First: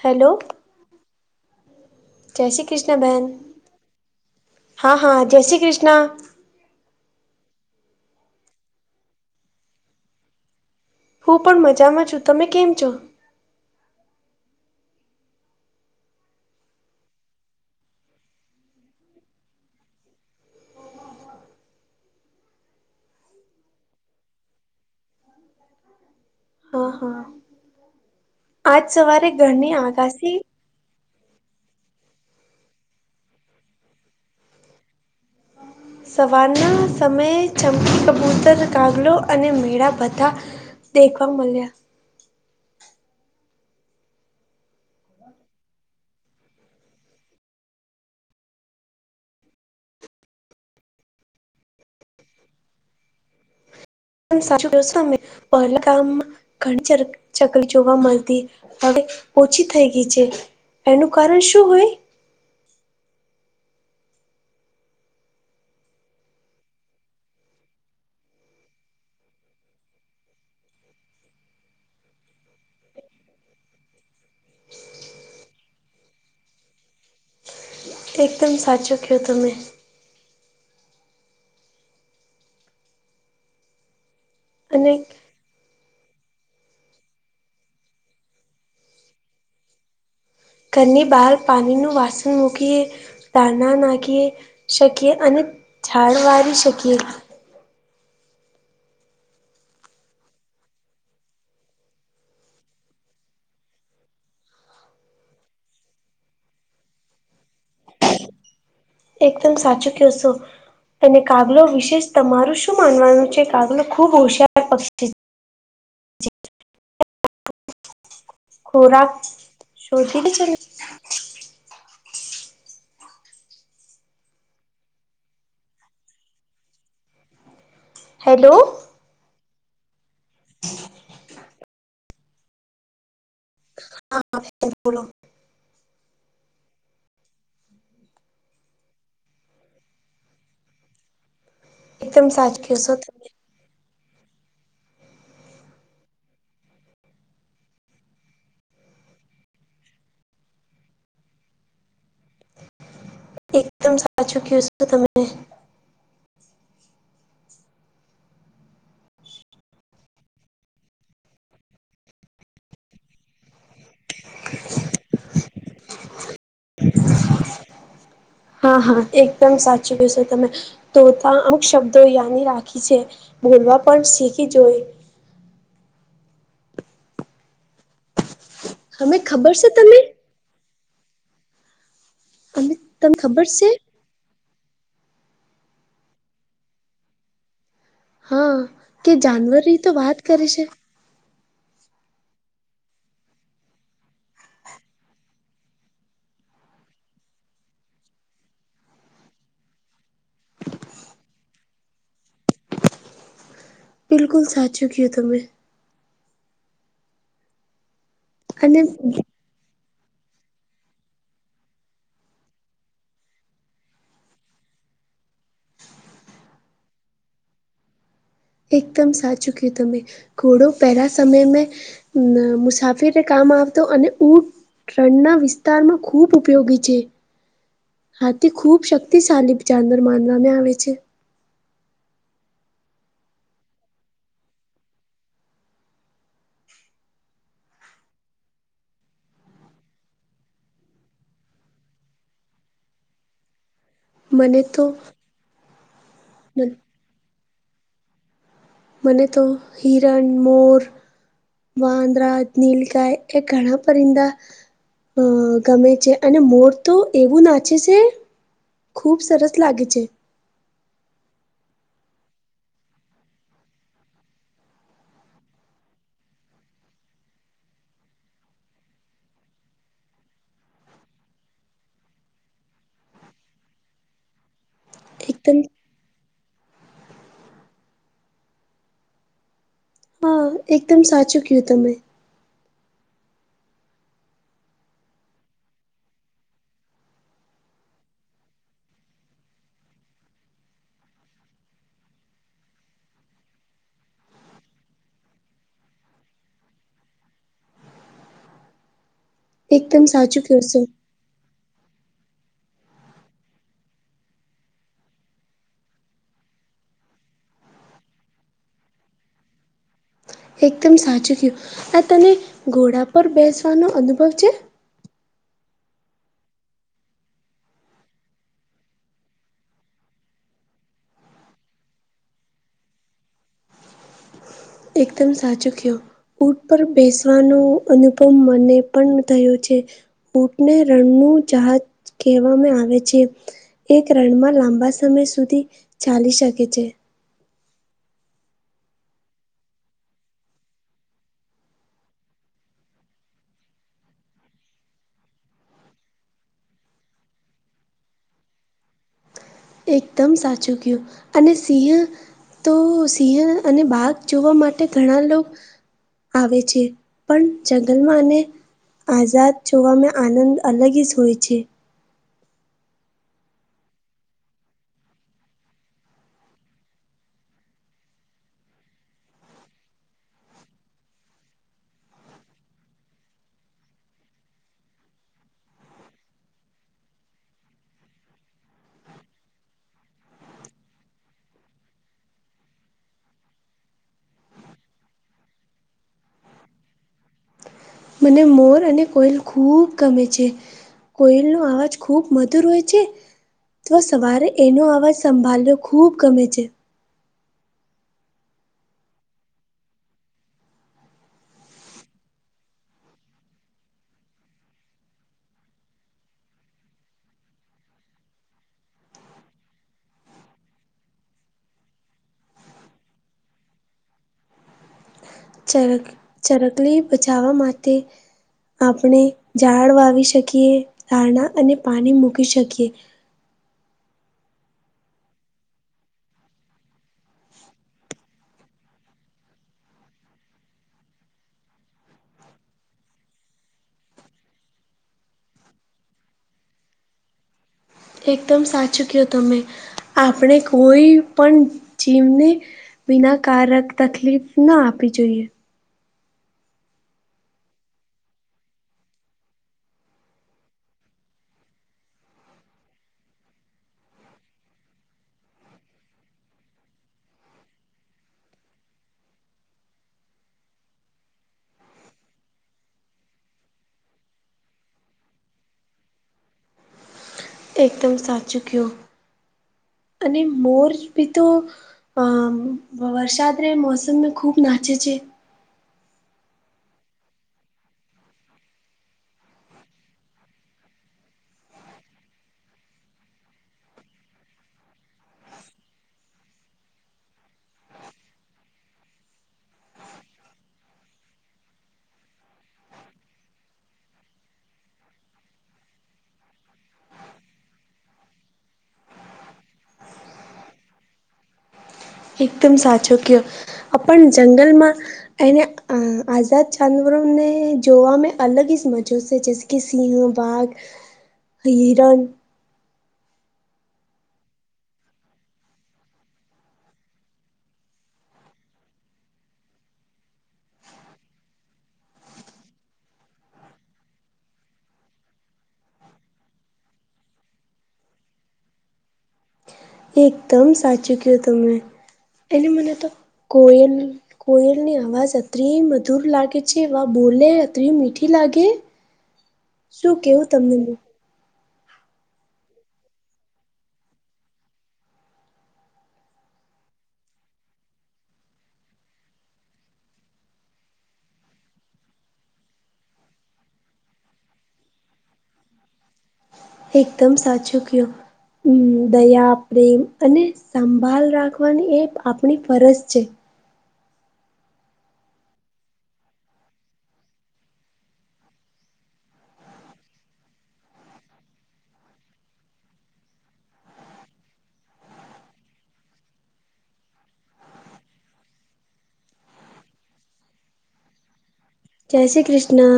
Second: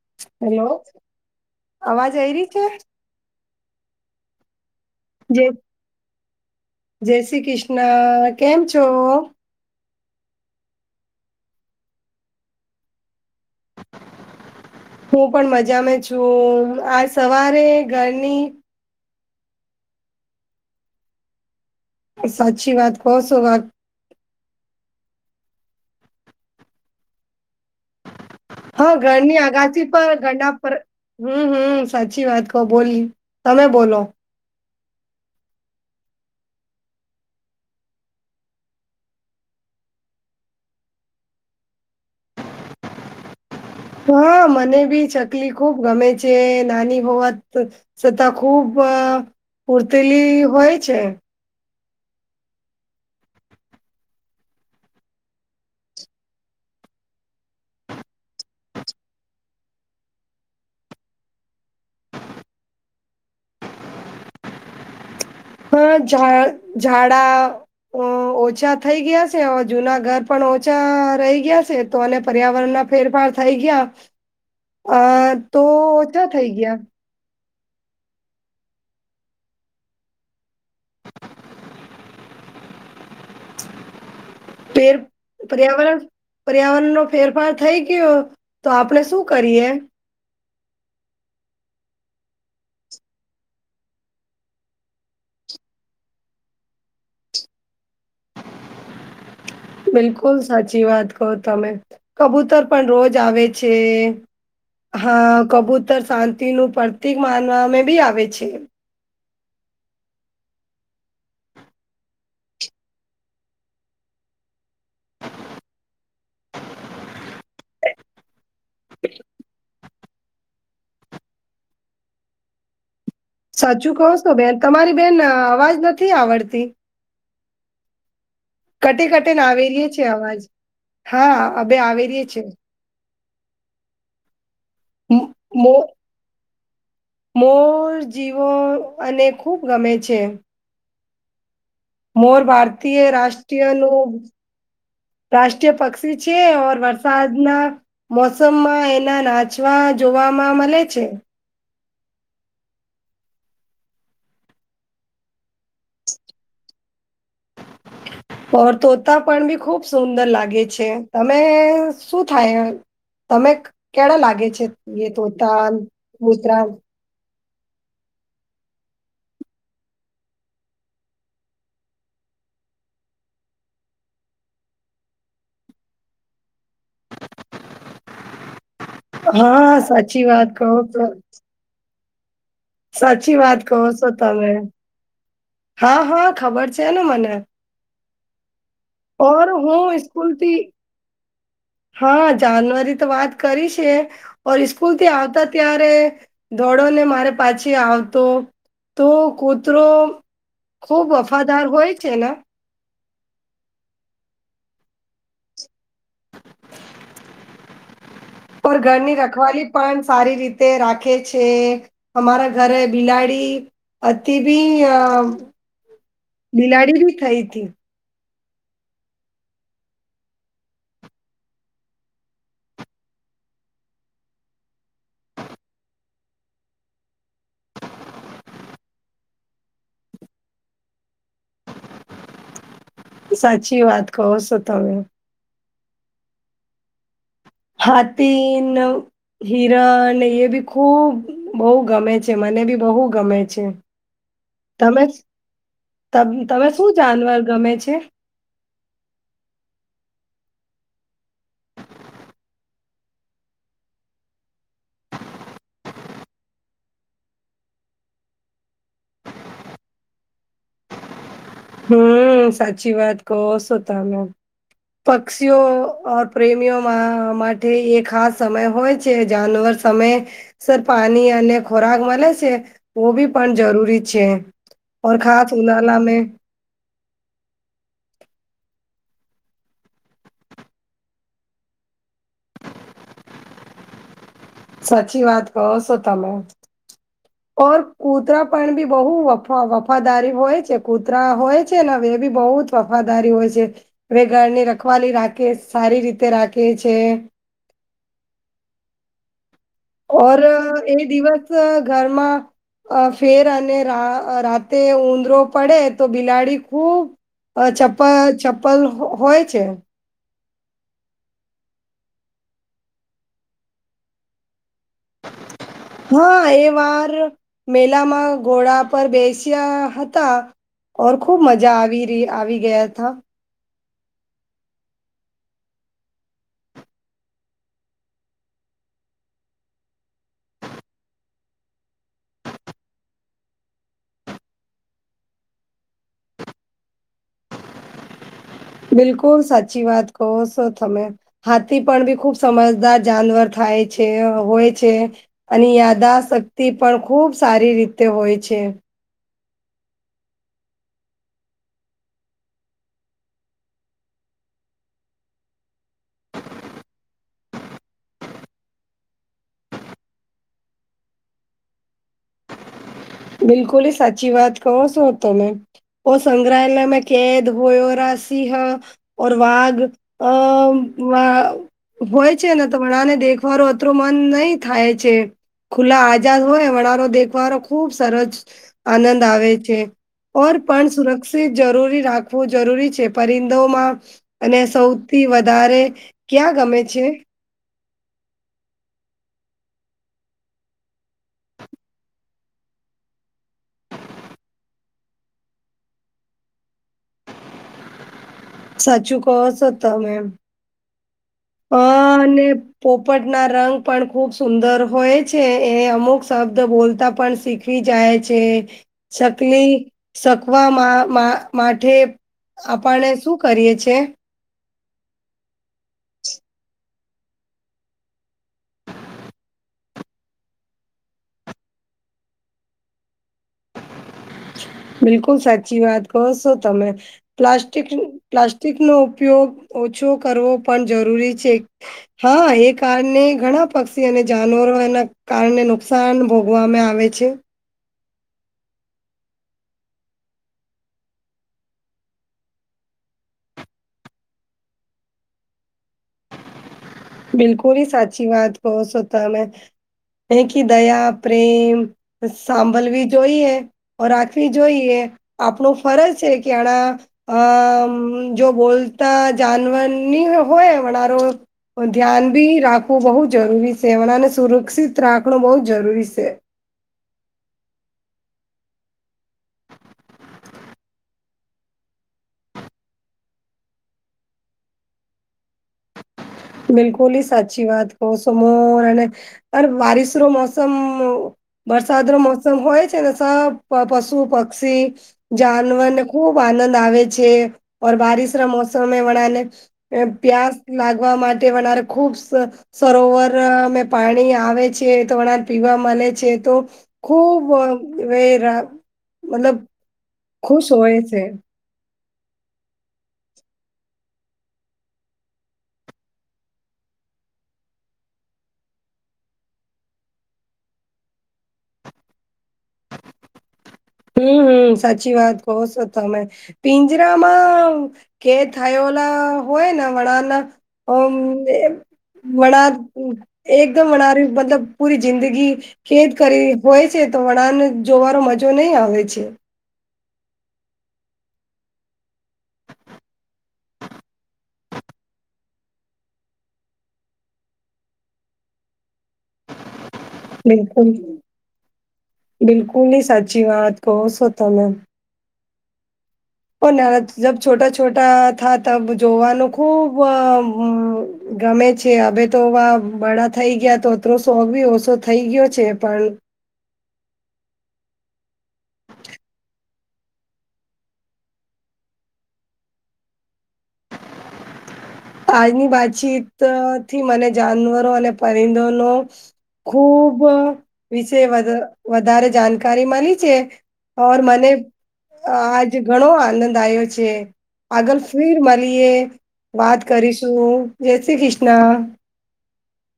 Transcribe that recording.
Hello hello અવાજ આઈ જય રહી છે શ્રી કૃષ્ણ બહેન હા હા જે જય શ્રી કૃષ્ણ જય શ્રી કૃષ્ણ કેમ છો હું પણ મજામાં છું તમે કેમ છો હું પણ મજામાં છું આજ સવારે ઘરની સાચી વાત કોશો વાત હા હા આજ હા સવારે ઘરની આગાદી પર આગાસી ઘરડા પર હમ હમ સાચી વાત કહો બોલી તમે બોલો સવારના સમયે ચમકી કબૂતર કાગલો અને મેળા બધા દેખવા મળ્યા હા મને બી ચકલી ખુબ ગમે છે નાની હોવાત સતા ખુબ પૂર્તીલી હોય છે સાચું જોશો અમે પહેલા કામમાં ઘણી ચકલી જોવા મળતી હવે ઓછી થઈ ગઈ છે એનું કારણ શું હોય હા ઝાડા અ ઓછા થઈ ગયા છે જૂના ઘર પણ ઓછા રહી ગયા છે તો અને પર્યાવરણ ના ફેરફાર થઈ ગયા અ તો ઓછા થઈ ગયા એકદમ સાચો કહો તમે [inaudible] અને પેર પર્યાવરણ પર્યાવરણ નો ફેરફાર થઈ ગયો તો આપણે શું કરીએ ઘ બહાર પાણીનું વાસણ મૂકીએ તાણા નાખી શકીએ અને ઝાડ વારી શકીએ બિલકુલ સાચી વાત કહો તમે કબૂતર પણ રોજ આવે છે હા કબૂતર શાંતિનુ પ્રતીિક માનવામાં બી આવે છે એકદમ સાચું કહશો અનેને કાગલો વિશેષ તમારું શું માનવાનું છે કાગલો ખુબ હોશયાર પક્ષી ખોરાક શજીથી ચ સાચું કહો છો બેન તમારી બેન અવાજ નથી આવડતી હેલો કટે કટે ને આવે ર છે અવાજ હા અ આવે ર છ છે હા મો મોર જીવો અને ખૂબ ગમે છે. એકદમ મોર સાચું કહેશો ભારતીય તમે રાષ્ટ્રીયનું રાષ્ટ્રીય પક્ષી છે ઓર વરસાદનાં મોસમમાં એના નાચવા જોવામાં મલે છે. એકદમ સાચું કયુ સ તો તમે ફર ધોતા પણ બી ખુબ સુંદર લાગે છે, તમે શું થાય એમ? તમે કેડા લાગે છે એ ધોતા ન મુસરા ન હાં હાં એકદમ સાચું કેવ સો તમે તો તાં અમુક શબ્દો યાની રાખી છે બોલવા પણ શીખી જોઈ. હમે ખબર છે હાં તમે સાચી વાત કવ તો અને તને સાચી ખબર વાત છે કો સો તમે હાં હાં ખબર છે ને મને હાં કે ઓર જાનવરી તો હું વાત કરી સ્કૂલથી સે હા જાનવરી તો વાત કરી સે ઓર ઈસ્કૂલ થી આવતા ત્યારે દોડો ને મારે પાછી આવતો તો કૂતરો ખુબ વફાદાર હોય છે ના બિલકુલ સાચું કયુ તમે અમાર અને ઘરની રખવાલી પન સારી રીતે રાખે છે અમારા ઘરે બિલાડી અતી બી અ બિલાડી બી થઈ તી એકદમ સાચું કી તમે ઘોડો પેહલાં સમયમેં ન મુસાફિરે કામ આવતો અને ઊંટ રણના વિસ્તારમાં ખૂબ ઉપયોગી છે. હાથી ખૂબ શક્તિશાલી જાનવર માનવામેં આવે છે. સાચી વાત કહો સો તમે હાથીનો હિરન એ બી ખુબ બઉ ગમે છે મને બી બહુ ગમે છે. મને તો તમે તમે શું જાનવર ગમે છે? મને તો હિરન, મોર વાંદરા, નીલગાય એ ઘણા પરિંદા અ ગમે છે અને મોર તો એવું નાચે છે. ખૂબ સરસ લાગે છે. હમ સાચી વાત કહો સો તમે પક્ષીઓ અ પ્રેમીઓ મા માટે એ ખાસ સમય હોય છે જાનવર તમે સર પાની અને ખોરાક મલે સે ઓ બી પણ જરૂરી છે. ઓર ખાસ એકદમ ઉનાલા મે હ એકદમ સાચું કયુ તમે સાચી વાત કહો સો તમે ઓર કૂતરા પણ બી બઉ વ વફાદારી હોય છે કૂતરા હોય છે ને વે એ બી બઉજ વફાદારી હોય છે વે ઘરની રખવાલી રાખે સારી રીતે રાખે છે એકદમ ઓર સાચું કયો છો. એ દિવસ ઘરમાં અ ફેર અને રા અ રાતે ઉંદરો પડે તો બિલાડી ખૂબ અ ચપ્પ ચપ્પલ હોય છે. એકદમ સાચું કયું, આ તને ઘોડા પર બેસવાનો અનુભવ છે? હાં એ વાર મેલામાં ઘોડા પર બેસ્યા હતા. ઓર ખુબ મજા આવી રી આવી ગયા થા એકદમ સાચું કયો ઊટ પર બેસવાનુ અનુભવ મને પણ થયો છે. ઊંટને રણનું જહાજ કેહવામે આવે છે. એક રણમાં લાંબા સમય સુધી ચાલી શકે છે. બિલકુલ સાચી વાત કહો સો તમે હાથી પણ બી ખુબ સમજદાર જાનવર થાય છે હોય છે. અને યાદાશક્તિ પણ ખૂબ સારી રીતે હોય છે. એકદમ સાચું કયું અને સિંહ તો સિંહ અને બાક જોવા માટે ઘણા લોકો આવે છે પણ જંગલમાં આઝાદ છવામાં આનંદ અલગ સ હોય છે. બિલકુલ એ સાચી વાત કહો છો તમે. ઓ સંગ્રહાલયમાં કેદ હોયોરા સિંહ ઓર વાઘ અ વા હોય છે ને તો બધાને દેખવાનું અતું મન નહી થાય છે. ખુલ્લા આઝાદ હોય વણરો દેખવારો ખુબ સરસ આનંદ આવે છે. ઓર પણ સુરક્ષિત જરૂરી રાખવું જરૂરી છે પરિંદોમાં અને સૌથી વધારે ક્યાં ગમે છે. મને મોર અને કોઈલ ખૂબ ગમે છે. કોયલ ન અવાજ ખૂબ મધુર હોય છે. તો સવારે એનો અવાજ સંભાળ્યો ખૂબ ગમે છે. સાચું કહો છો તમે. અ અને પોપટ ના રંગ પણ ખુબ સુંદર હોય છે એ અમુક શબ્દ બોલતા પણ શીખે ખી જાય છે ચકલી સક માથે આપણે શું કરીએ છે. ચરક ચરકલી બચાવવા માટે આપણે ઝાડ વાવી શકીએ, ધારણા અને પાણી મૂકી શકીએ. બિલકુલ સાચી વાત કો છો તમે. પ્લાસ્ટિક પ્લાસ્ટિકનો ઉપયોગ ઓછો કરવો પણ જરૂરી છે. હા એ કારણે ઘણા પક્ષી અને જાનવરો એના કારને નુકસાન ભો ગોવાવામાં આવેે છે. એકદમ સાચું કહો તમે આપણે કોઈ પણ જીવને વિના કારક તકલીફ ના આપવી જોઈએ. બિલકુલ હ સાચી વાત કહો છો તમે. એ કી દયા પ્રેમ સાંભળવી જોઈએ રાખવી જોઈએ આપણ ફરજ છે કે આના અમ જો બોલતા જાનવરની હોય વરો ધ્યાન બી રાખવું બહુ જરૂરી છેમણાને સુરક્ષિત રાખવું બહુ જ જરૂરી છે. એકદમ સાચું કીધું. અને મોર બી તો વરસાદ રહે મોસમમાં ખૂબ નાચે છે. બિલકુલ સાચી વાત કહ સ મોર અને ત બરિશ ન મોસમ વરસાદ ન મોસમ હોય છે ને સ પશુ પક્ષી જાનવરને ખુબ આનંદ આવે છે ઓર બારિશ ના મોસમે વણા ને પ્યાસ લાગવા માટે વનારે ખુબ સરોવર અમે પાણી આવે છે તો વણાર પીવા મળે છે તો ખુબ મતલબ ખુશ હોય છે. એકદમ સાચો કયો આપ જંગલમાં એને આઝાદ જાનવરોને જોવામાં અલગ જ મજો છે જે કે સિહ, બાઘ, હિરણ. હમ્મ સાચી વાત કહો છો તમે. પિંજરામાં કેદ થયેલા હોયને વણાના અમ વણા એકદમ વનારી મતલબ પૂરી જિંદગી ખેદ કરી હોય છે તો વડાન જોવાનો મજો નહી આવે છે. એકદમ સાચું કીધું તમે એને મને તો કોયલ કોયલની અવાજ અતરી મધુર લાગે છે વા બોલે અતરી મીઠી લાગે શું કેવું તમને બિલકુલ, બિલકુલ હી સાચી વાત કહો સો તમે. ઓ નાથ જબ છોટા છોટા થા તબ જોવાનું ખુબ અ ગમે છે હવે તો વા બડા થઈ ગયા તો તો શોખ બી ઓછો થઈ ગયો છે પણ એકદમ સાચું કયો હમ દયા, પ્રેમ અને સાંભાલ રાખવાની એક આપણી ફરજ છે. આજની વાતચીત થી મને જાનવરો અને પરિંદોનો ખુબ વિશે વધ વધારે જાનકારી મલી છે. ઓર મને અ આજ ઘણો આનંદ આયો છે આગળ ફીર મલીએ વાત કરીશું, જે શ્રી ક્રિષ્ના. જય શ્રી ક્રિષ્ણ.